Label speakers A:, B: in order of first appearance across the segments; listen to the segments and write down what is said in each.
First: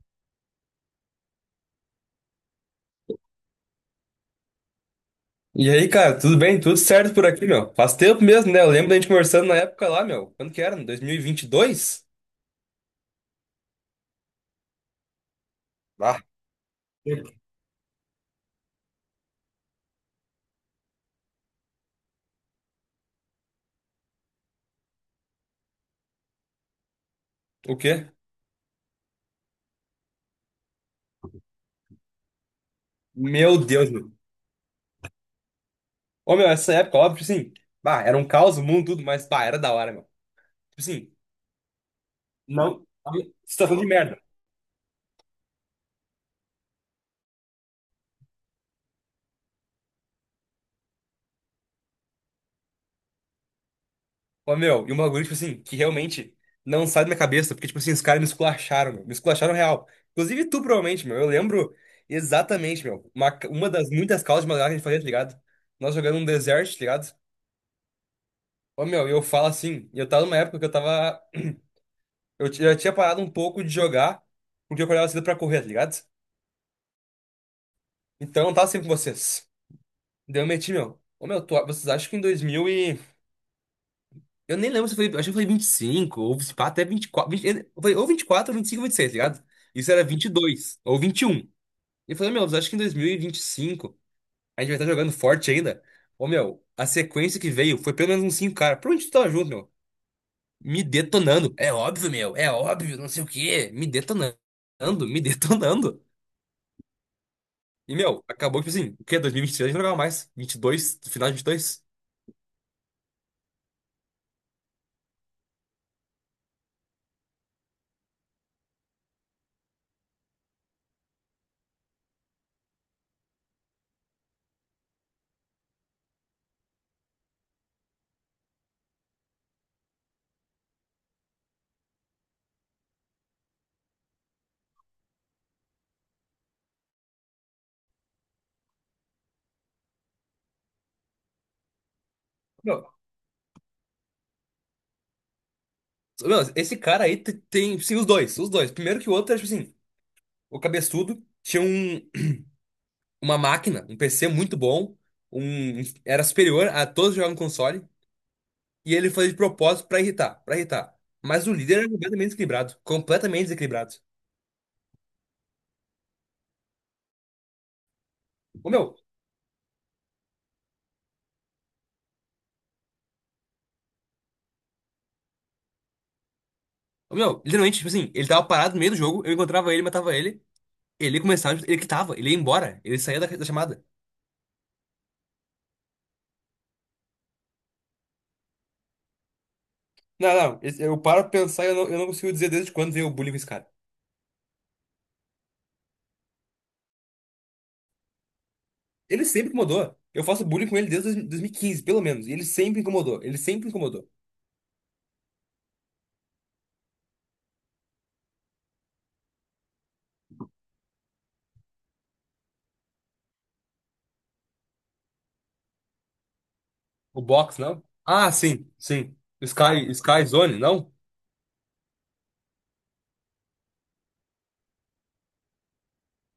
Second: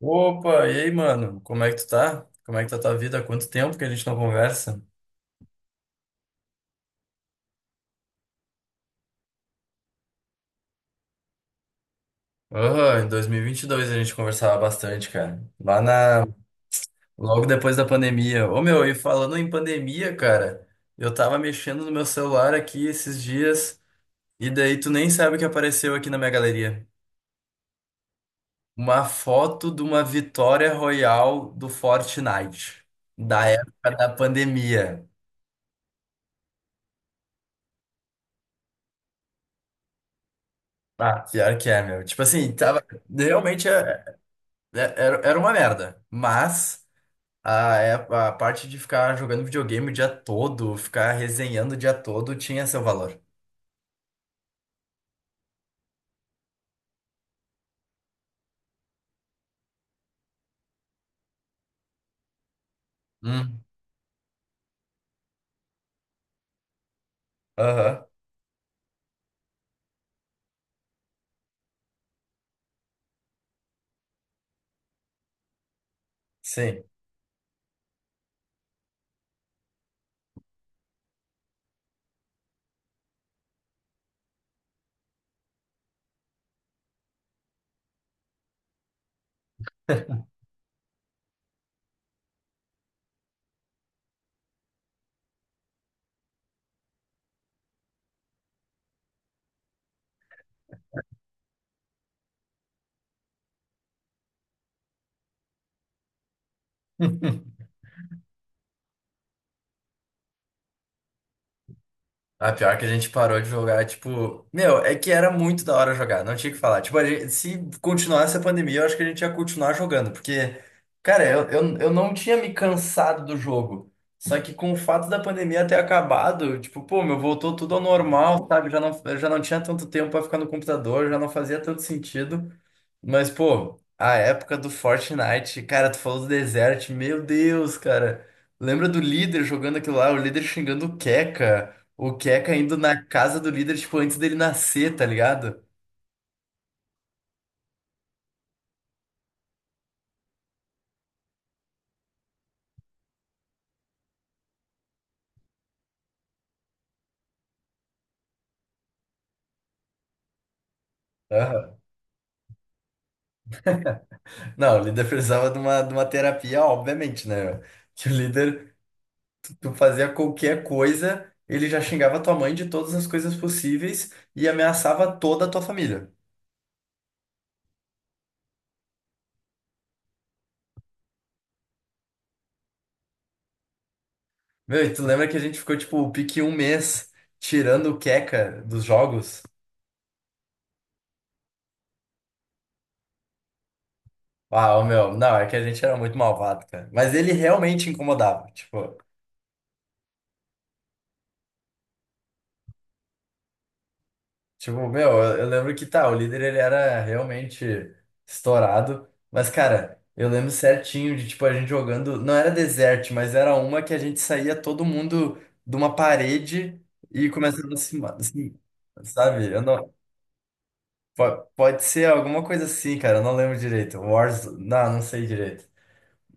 A: Opa, e aí, mano? Como é que tu tá? Como é que tá tua vida? Há quanto tempo que a gente não conversa?
B: E aí, cara, tudo bem? Tudo certo por aqui, meu? Faz tempo mesmo, né? Eu lembro da gente conversando na época lá, meu. Quando que era? 2022?
A: Aham, em 2022 a gente conversava bastante, cara. Lá
B: Ah.
A: na... Logo depois da pandemia. Ô, meu, e falando em pandemia, cara, eu tava mexendo no meu celular aqui esses dias e daí tu nem sabe o que apareceu aqui na minha galeria.
B: O quê?
A: Uma foto de uma vitória royal do Fortnite, da
B: Meu Deus,
A: época da
B: meu.
A: pandemia.
B: Ô, meu, essa época, óbvio, tipo assim, bah, era um caos, o mundo, tudo, mas, bah, era da hora, meu. Tipo assim,
A: Ah, pior que é, meu. Tipo assim, tava...
B: não,
A: Realmente
B: situação de
A: é.
B: merda.
A: Era, era uma merda. Mas a parte de ficar jogando videogame o dia todo, ficar resenhando o dia todo, tinha seu valor.
B: Ô, meu, e um bagulho, tipo assim, que realmente não sai da minha cabeça, porque, tipo assim, os caras me esculacharam, meu, me esculacharam real. Inclusive tu, provavelmente, meu, eu lembro exatamente, meu, uma,
A: Hum.
B: uma das muitas causas de madrugada que a gente fazia, tá ligado? Nós jogando um deserto, tá ligado?
A: Aham,
B: Ô, meu, eu falo assim, eu tava numa época que eu tava. Eu tinha parado um pouco de jogar, porque eu acordava cedo pra correr, tá ligado?
A: sim.
B: Então eu não tava sempre com vocês. Daí eu meti, meu. Ô, meu, vocês acham que em 2000 e. Eu nem lembro se foi. Acho que foi 25 ou se pá, até 24, 20 eu falei, ou 24, ou 25, ou 26, tá ligado? Isso era 22 ou vinte e um. E eu falei, meu, vocês acham que em dois mil e vinte e cinco a gente vai estar jogando forte ainda? Ô, meu, a sequência que veio foi pelo menos uns 5, caras. Por onde tu tava junto, meu? Me detonando. É óbvio, meu, é óbvio, não sei o quê. Me detonando, me detonando. E, meu, acabou que, assim, o quê? 2023 eu não jogava mais. 22, final de 22.
A: Ah, pior que a gente parou de jogar, tipo, meu, é que era muito da hora jogar, não tinha o que falar. Tipo, se continuasse a pandemia, eu acho que a gente ia continuar jogando, porque, cara, eu não tinha me cansado do jogo. Só que com o fato da pandemia ter acabado, tipo, pô, meu, voltou tudo ao normal, sabe? Já não, eu já não tinha tanto tempo pra ficar no computador, já não fazia tanto sentido. Mas, pô, a época do Fortnite, cara, tu falou do Desert, meu Deus, cara. Lembra do líder jogando aquilo lá, o líder xingando o Keka indo
B: Meu,
A: na casa do líder, tipo, antes dele nascer, tá ligado?
B: meu, esse cara aí tem, sim, os dois, os dois. Primeiro que o outro, tipo assim, o cabeçudo tinha uma máquina, um PC muito bom, um, era superior a todos que jogavam no console, e ele fazia de propósito pra irritar, pra irritar. Mas o
A: Aham.
B: líder era completamente desequilibrado, completamente desequilibrado.
A: Não, o líder precisava de uma terapia, obviamente, né? Que o
B: Ô,
A: líder,
B: meu,
A: tu fazia qualquer coisa, ele já xingava tua mãe de todas as coisas possíveis e ameaçava toda a tua família.
B: Meu, literalmente, tipo assim, ele tava parado no meio do jogo, eu encontrava ele, matava ele, ele começava, ele quitava, ele ia embora, ele saía da chamada.
A: Meu, e tu lembra que a gente ficou, tipo, o pique um mês tirando o Keka dos jogos?
B: Não, não, eu paro pra pensar e eu não consigo dizer desde quando veio o bullying com esse cara.
A: Uau, meu, não, é que a gente era muito malvado, cara. Mas ele realmente incomodava.
B: Ele sempre incomodou. Eu faço bullying com ele desde 2015, pelo menos. E ele sempre incomodou. Ele sempre incomodou.
A: Tipo, meu, eu lembro que tá, o líder ele era realmente estourado. Mas, cara, eu lembro certinho de, tipo, a gente jogando. Não era desert, mas era uma que a gente saía todo mundo de uma parede
B: O
A: e
B: box,
A: começava a
B: não?
A: se.
B: Ah,
A: Assim,
B: sim, sim.
A: sabe? Eu
B: Sky,
A: não,
B: Sky Zone, não?
A: po- pode ser alguma coisa assim, cara. Eu não lembro direito. Wars. Não, não sei direito.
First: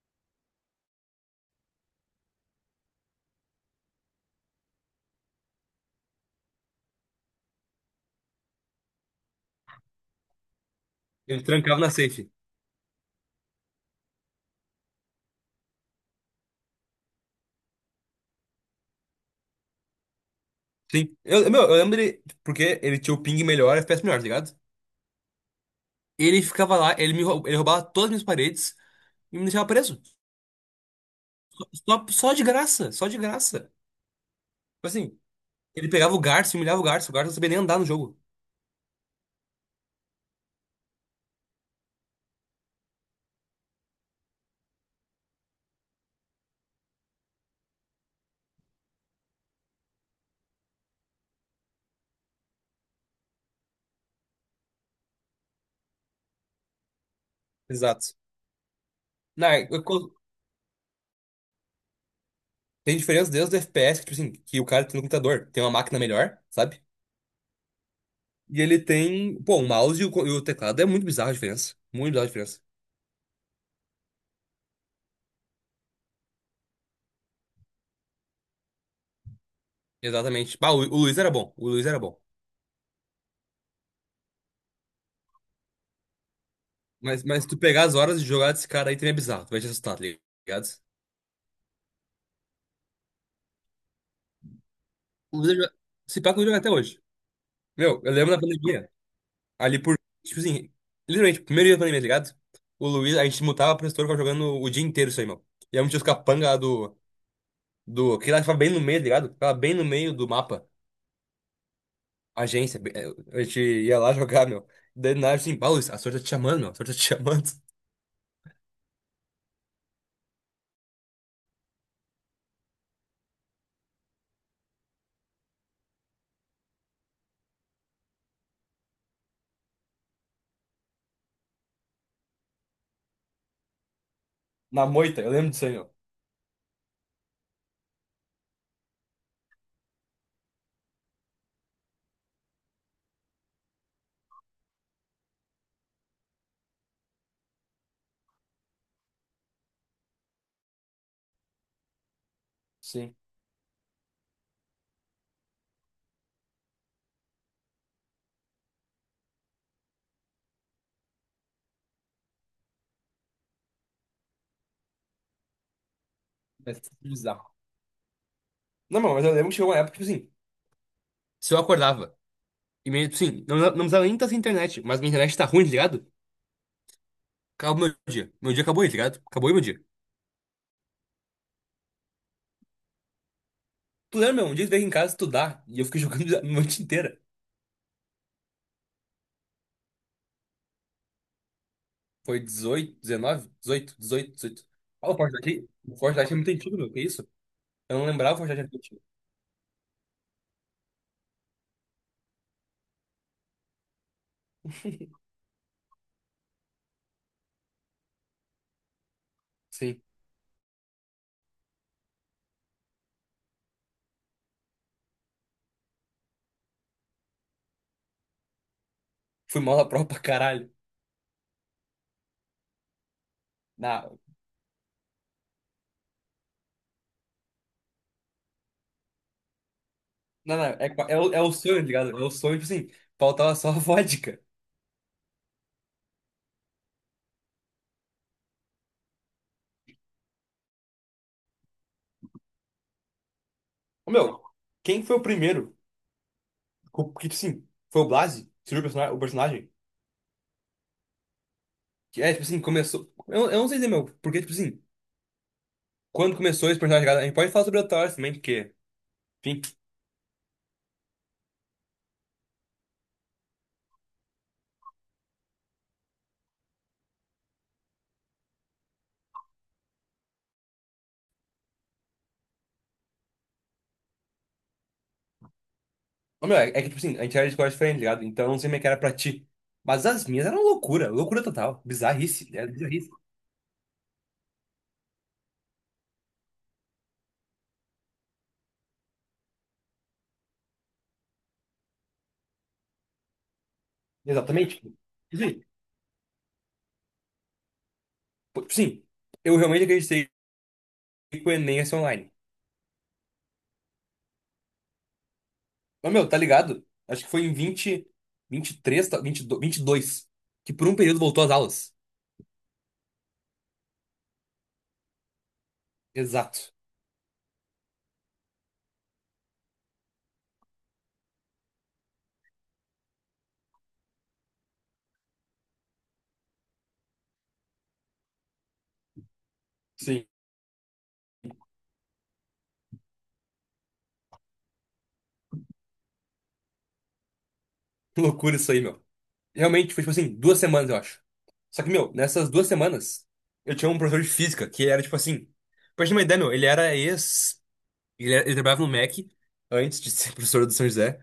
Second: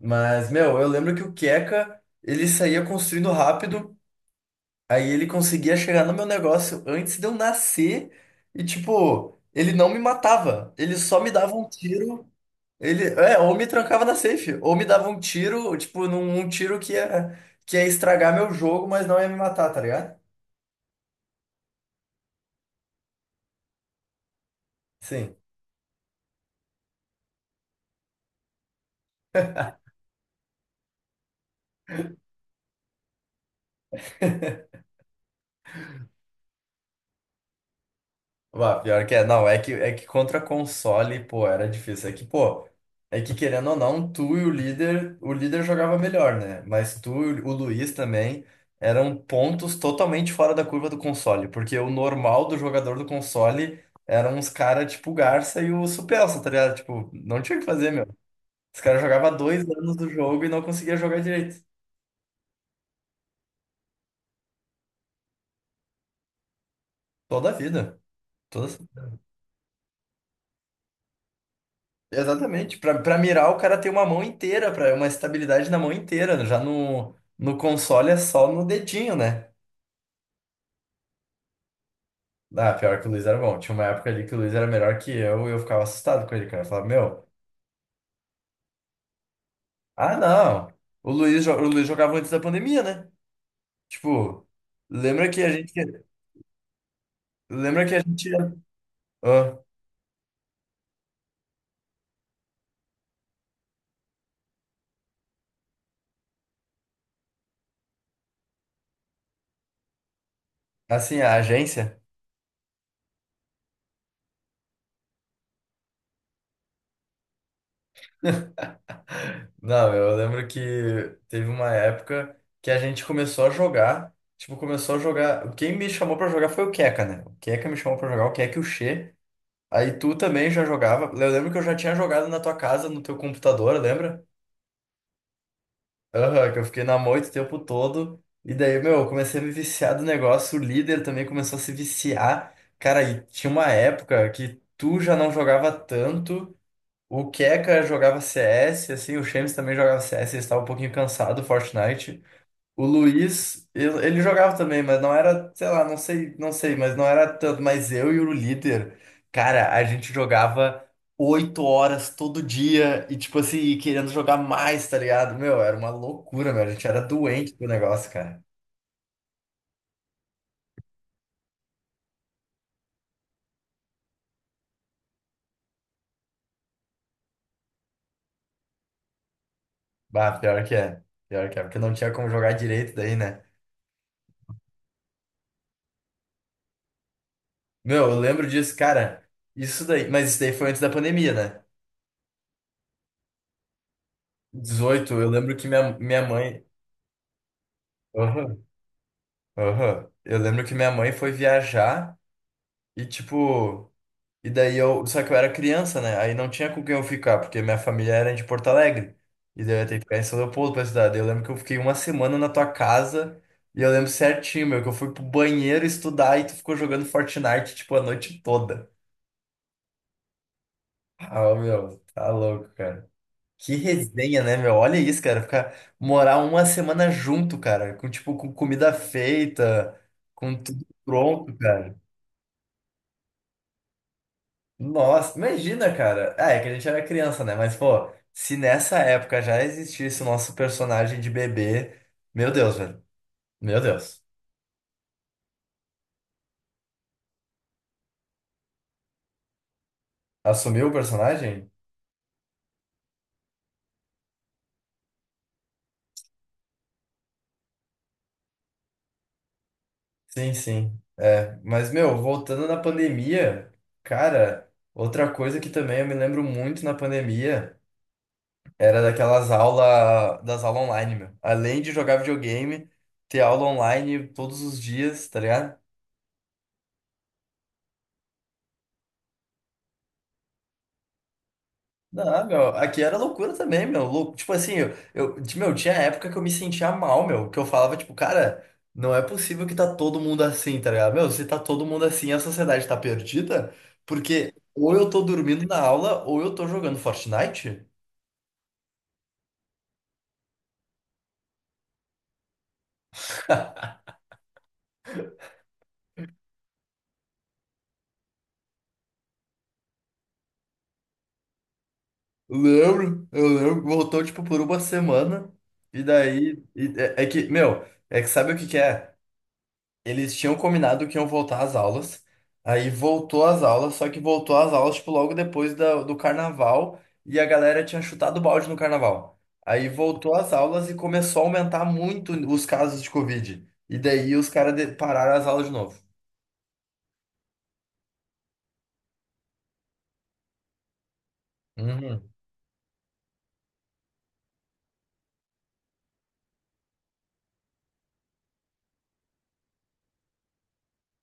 A: Mas, meu, eu lembro que o Keka, ele saía construindo rápido. Aí ele conseguia chegar no meu negócio antes de eu nascer e, tipo, ele não me matava. Ele só me
B: Ele
A: dava um
B: trancava na
A: tiro.
B: safe.
A: Ele, é, ou me trancava na safe, ou me dava um tiro, tipo, num um tiro que ia estragar meu jogo, mas não ia me matar, tá ligado?
B: Sim. Eu lembro ele, porque ele tinha o ping melhor, FPS melhor, tá ligado?
A: Sim.
B: Ele ficava lá, ele roubava todas as minhas paredes e me deixava preso. Só de graça, só de graça. Tipo assim, ele pegava o Garça e humilhava o Garça. O Garça não sabia nem andar no jogo.
A: Bah, pior que é, não, é que contra console, pô, era difícil. É que querendo ou não, tu e o líder jogava melhor, né? Mas tu e o Luiz também eram pontos totalmente fora da curva do console, porque o normal do jogador do console eram uns caras tipo o Garça e o Supelsa, tá ligado? Tipo, não tinha o que fazer, meu.
B: Exato.
A: Os caras jogavam
B: Não,
A: dois anos do jogo e não conseguia jogar direito.
B: tem diferença desde o FPS, que, tipo assim, que o cara tem no computador, tem uma máquina melhor, sabe?
A: Toda a vida.
B: E ele tem, pô, o mouse e o teclado. É muito bizarra a diferença. Muito bizarra a diferença.
A: Exatamente. Pra mirar, o cara tem uma mão inteira, para uma estabilidade na mão inteira. Já no console é só no dedinho, né?
B: Exatamente. Bah, o Luiz era bom. O Luiz era bom.
A: Ah, pior que o Luiz era bom. Tinha uma época ali que o Luiz era melhor que eu e eu ficava assustado com ele, cara. Eu falava,
B: Mas,
A: meu,
B: mas tu pegar as horas de jogar desse cara aí também é bizarro. Tu vai te assustar, tá
A: ah,
B: ligado?
A: não. O Luiz jogava antes da pandemia, né? Tipo, lembra
B: O
A: que a
B: Luiz,
A: gente.
B: se pá, que o Luiz joga até hoje.
A: Lembra que a
B: Meu, eu
A: gente.
B: lembro da pandemia.
A: Ah,
B: Ali por. Tipo assim, literalmente, primeiro dia da pandemia, tá ligado? O Luiz, a gente mutava pro setor, ficava jogando o dia inteiro isso aí, meu. E aí um tio capanga lá do que lá ficava bem no meio, tá ligado? Ficava bem no meio do mapa.
A: assim, a agência.
B: Agência. A gente ia lá jogar, meu. Daí nada assim, pá, Luiz, a sorte tá te chamando, meu. A sorte tá te chamando.
A: Não, eu lembro que teve uma época que a gente começou a jogar. Tipo, começou a jogar. Quem me chamou pra jogar foi o Keka, né? O Keka me chamou pra jogar, o Keka e o Xê. Aí tu também já jogava. Eu lembro que eu já tinha jogado na tua casa, no teu computador, lembra?
B: Na moita, eu lembro disso aí, meu.
A: Aham, que eu fiquei na moita o tempo todo. E daí, meu, eu comecei a me viciar do negócio. O líder também começou a se viciar. Cara, e tinha uma época que tu já não jogava tanto. O Keka jogava CS, assim, o Shemes também jogava CS, ele estava um pouquinho cansado, do Fortnite. O
B: Sim.
A: Luiz, ele jogava também, mas não era, sei lá, não sei, mas não era tanto. Mas eu e o líder, cara, a gente jogava 8 horas todo dia e, tipo assim, e querendo jogar mais, tá ligado? Meu, era uma loucura, meu, a
B: É
A: gente era
B: bizarro.
A: doente do negócio, cara.
B: Não, meu, mas eu lembro que chegou uma época, tipo assim, se eu acordava. E meio, tipo assim, não, não precisava nem estar sem internet, mas minha internet tá ruim, tá ligado? Acabou meu dia. Meu dia acabou aí, tá ligado? Acabou aí meu dia.
A: Bah, pior que é, porque não tinha como jogar direito daí, né?
B: Tu lembra, meu? Um dia tu veio aqui em casa estudar e eu fiquei jogando a noite inteira.
A: Meu, eu lembro disso, cara, mas isso daí foi antes da pandemia, né?
B: Foi 18, 19, 18, 18, 18. Ah,
A: 18
B: o
A: eu lembro que
B: Fortnite, o
A: minha
B: Fortnite é muito
A: mãe.
B: antigo, meu. Que isso? Eu não lembrava o Fortnite
A: Aham,
B: era muito antigo.
A: aham. Eu lembro que minha mãe foi viajar e, tipo. E daí eu. Só que eu era criança, né? Aí não tinha com quem eu ficar, porque minha família era de Porto Alegre. E daí eu ia ter que
B: Sim.
A: ficar em São Leopoldo pra estudar. Daí eu lembro que eu fiquei uma semana na tua casa e eu lembro certinho, meu, que eu fui pro banheiro estudar e tu ficou jogando Fortnite, tipo, a noite toda.
B: Fui mal na prova pra caralho.
A: Ah, meu, tá louco, cara. Que
B: Não,
A: resenha, né, meu? Olha isso, cara. Ficar morar uma semana junto, cara. Com, tipo, com comida feita, com
B: não, não.
A: tudo
B: É o
A: pronto,
B: sonho, tá
A: cara.
B: ligado? É o sonho, tipo assim, faltava só a vodka.
A: Nossa, imagina, cara. Ah, é que a gente era criança, né? Mas, pô, se nessa época já existisse o nosso personagem de bebê. Meu Deus, velho. Meu
B: Ô,
A: Deus.
B: meu, quem foi o primeiro? Que, tipo assim, foi o Blasi? Surgiu o personagem? O personagem?
A: Assumiu o personagem?
B: Que é, tipo assim, começou. Eu não sei dizer, meu, porque, tipo assim, quando começou esse personagem, tá ligado? A gente pode falar sobre o Thor também, porque. Enfim.
A: Sim, sim. É. Mas, meu, voltando na pandemia, cara, outra coisa que também eu me lembro muito na pandemia. Era daquelas aulas, das aulas online, meu. Além de jogar videogame, ter aula online todos os dias, tá ligado?
B: Ô, meu, é que, tipo assim, a gente era de escola diferente, tá ligado? Então, eu não sei como é que era pra ti. Mas as minhas eram loucura, loucura total.
A: Não,
B: Bizarrice, era
A: meu, aqui
B: bizarrice.
A: era loucura também, meu. Tipo assim, meu, tinha época que eu me sentia mal, meu, que eu falava, tipo, cara, não é possível que tá todo mundo assim, tá ligado? Meu, se tá todo mundo assim, a sociedade tá perdida, porque
B: Exatamente.
A: ou
B: Tipo,
A: eu tô
B: isso aí.
A: dormindo na aula, ou eu tô jogando Fortnite.
B: Pô, tipo assim, eu realmente acreditei que o Enem ia ser online. Mas, meu, tá ligado? Acho que foi em 22, dois vinte e dois, que por um período voltou às aulas.
A: Lembro, eu lembro, voltou, tipo, por uma semana,
B: Exato.
A: é que, meu, é que sabe o que que é? Eles tinham combinado que iam voltar às aulas. Aí voltou às aulas, só que voltou às aulas, tipo, logo do carnaval. E a galera tinha chutado o balde no carnaval. Aí
B: Sim.
A: voltou às aulas e começou a aumentar muito os casos de Covid. E daí pararam as aulas de novo.
B: Loucura isso aí, meu. Realmente, foi, tipo assim, 2 semanas, eu acho. Só que, meu,
A: Uhum.
B: nessas 2 semanas, eu tinha um professor de física que era, tipo assim... Pra gente ter uma ideia, meu. Ele era ex Ele, era- ele trabalhava no Mac antes de ser professor do São José.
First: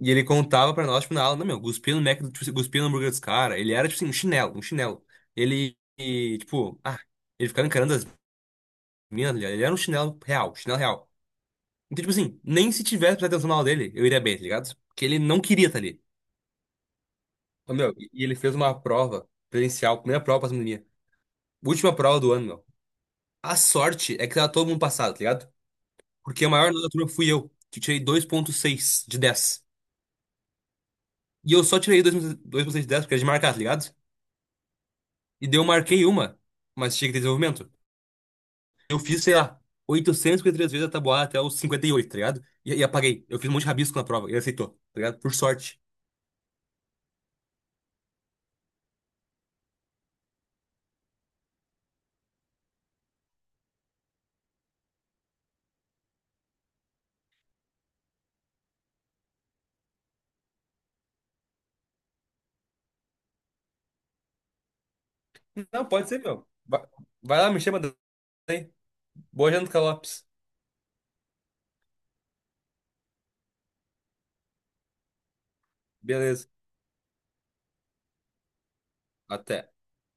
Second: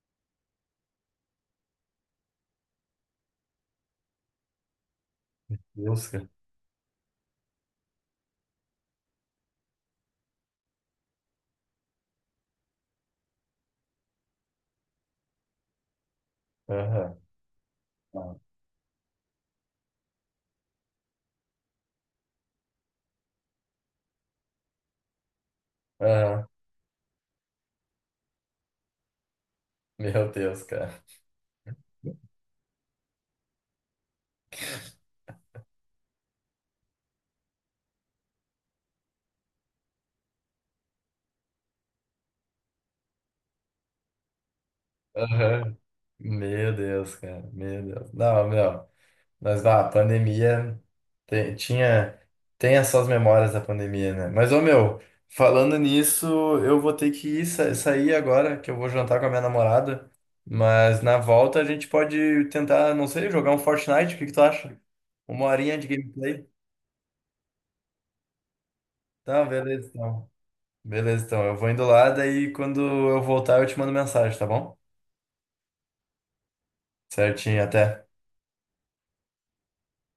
B: E ele contava pra nós, tipo, na aula, não, meu, cuspia no Mac, tipo, cuspia no hambúrguer dos caras. Ele era, tipo assim, um chinelo, um chinelo. Ele,
A: Deus, cara.
B: e, tipo, ah, ele ficava encarando as minas, tá ligado? Ele era um chinelo real, chinelo real. Então, tipo assim, nem se tivesse prestado atenção na aula dele, eu iria bem, tá ligado? Porque ele não queria estar ali.
A: Aham.
B: Então, meu, e ele fez uma prova presencial, primeira prova pra pandemia. Última prova do ano, meu. A sorte é que tava todo mundo passado, tá ligado? Porque
A: Aham.
B: a maior nota da turma fui eu, que tirei 2,6 de dez.
A: Meu Deus, cara.
B: E eu só tirei dois por cento de 10 porque era de marcar, tá ligado? E daí eu marquei uma, mas tinha que ter desenvolvimento. Eu fiz, sei lá, 853 vezes a tabuada até os 58, tá ligado? E apaguei. Eu fiz um monte de rabisco na prova, ele aceitou, tá ligado? Por
A: Aham.
B: sorte.
A: Meu Deus, cara. Meu Deus. Não, meu. Mas a pandemia tem, tinha, tem essas memórias da pandemia, né? Mas, ô meu, falando nisso, eu vou ter que ir, sair agora, que eu vou jantar com a minha namorada. Mas na volta a gente pode tentar, não sei, jogar um Fortnite, o que que tu acha? Uma horinha
B: Não,
A: de
B: pode ser, meu.
A: gameplay?
B: Vai lá, me chama daí.
A: Tá,
B: Boa janta,
A: beleza
B: Lopes.
A: então. Beleza então, eu vou indo lá, daí quando eu voltar eu te mando mensagem, tá bom?
B: Beleza.
A: Certinho, até.
B: Até.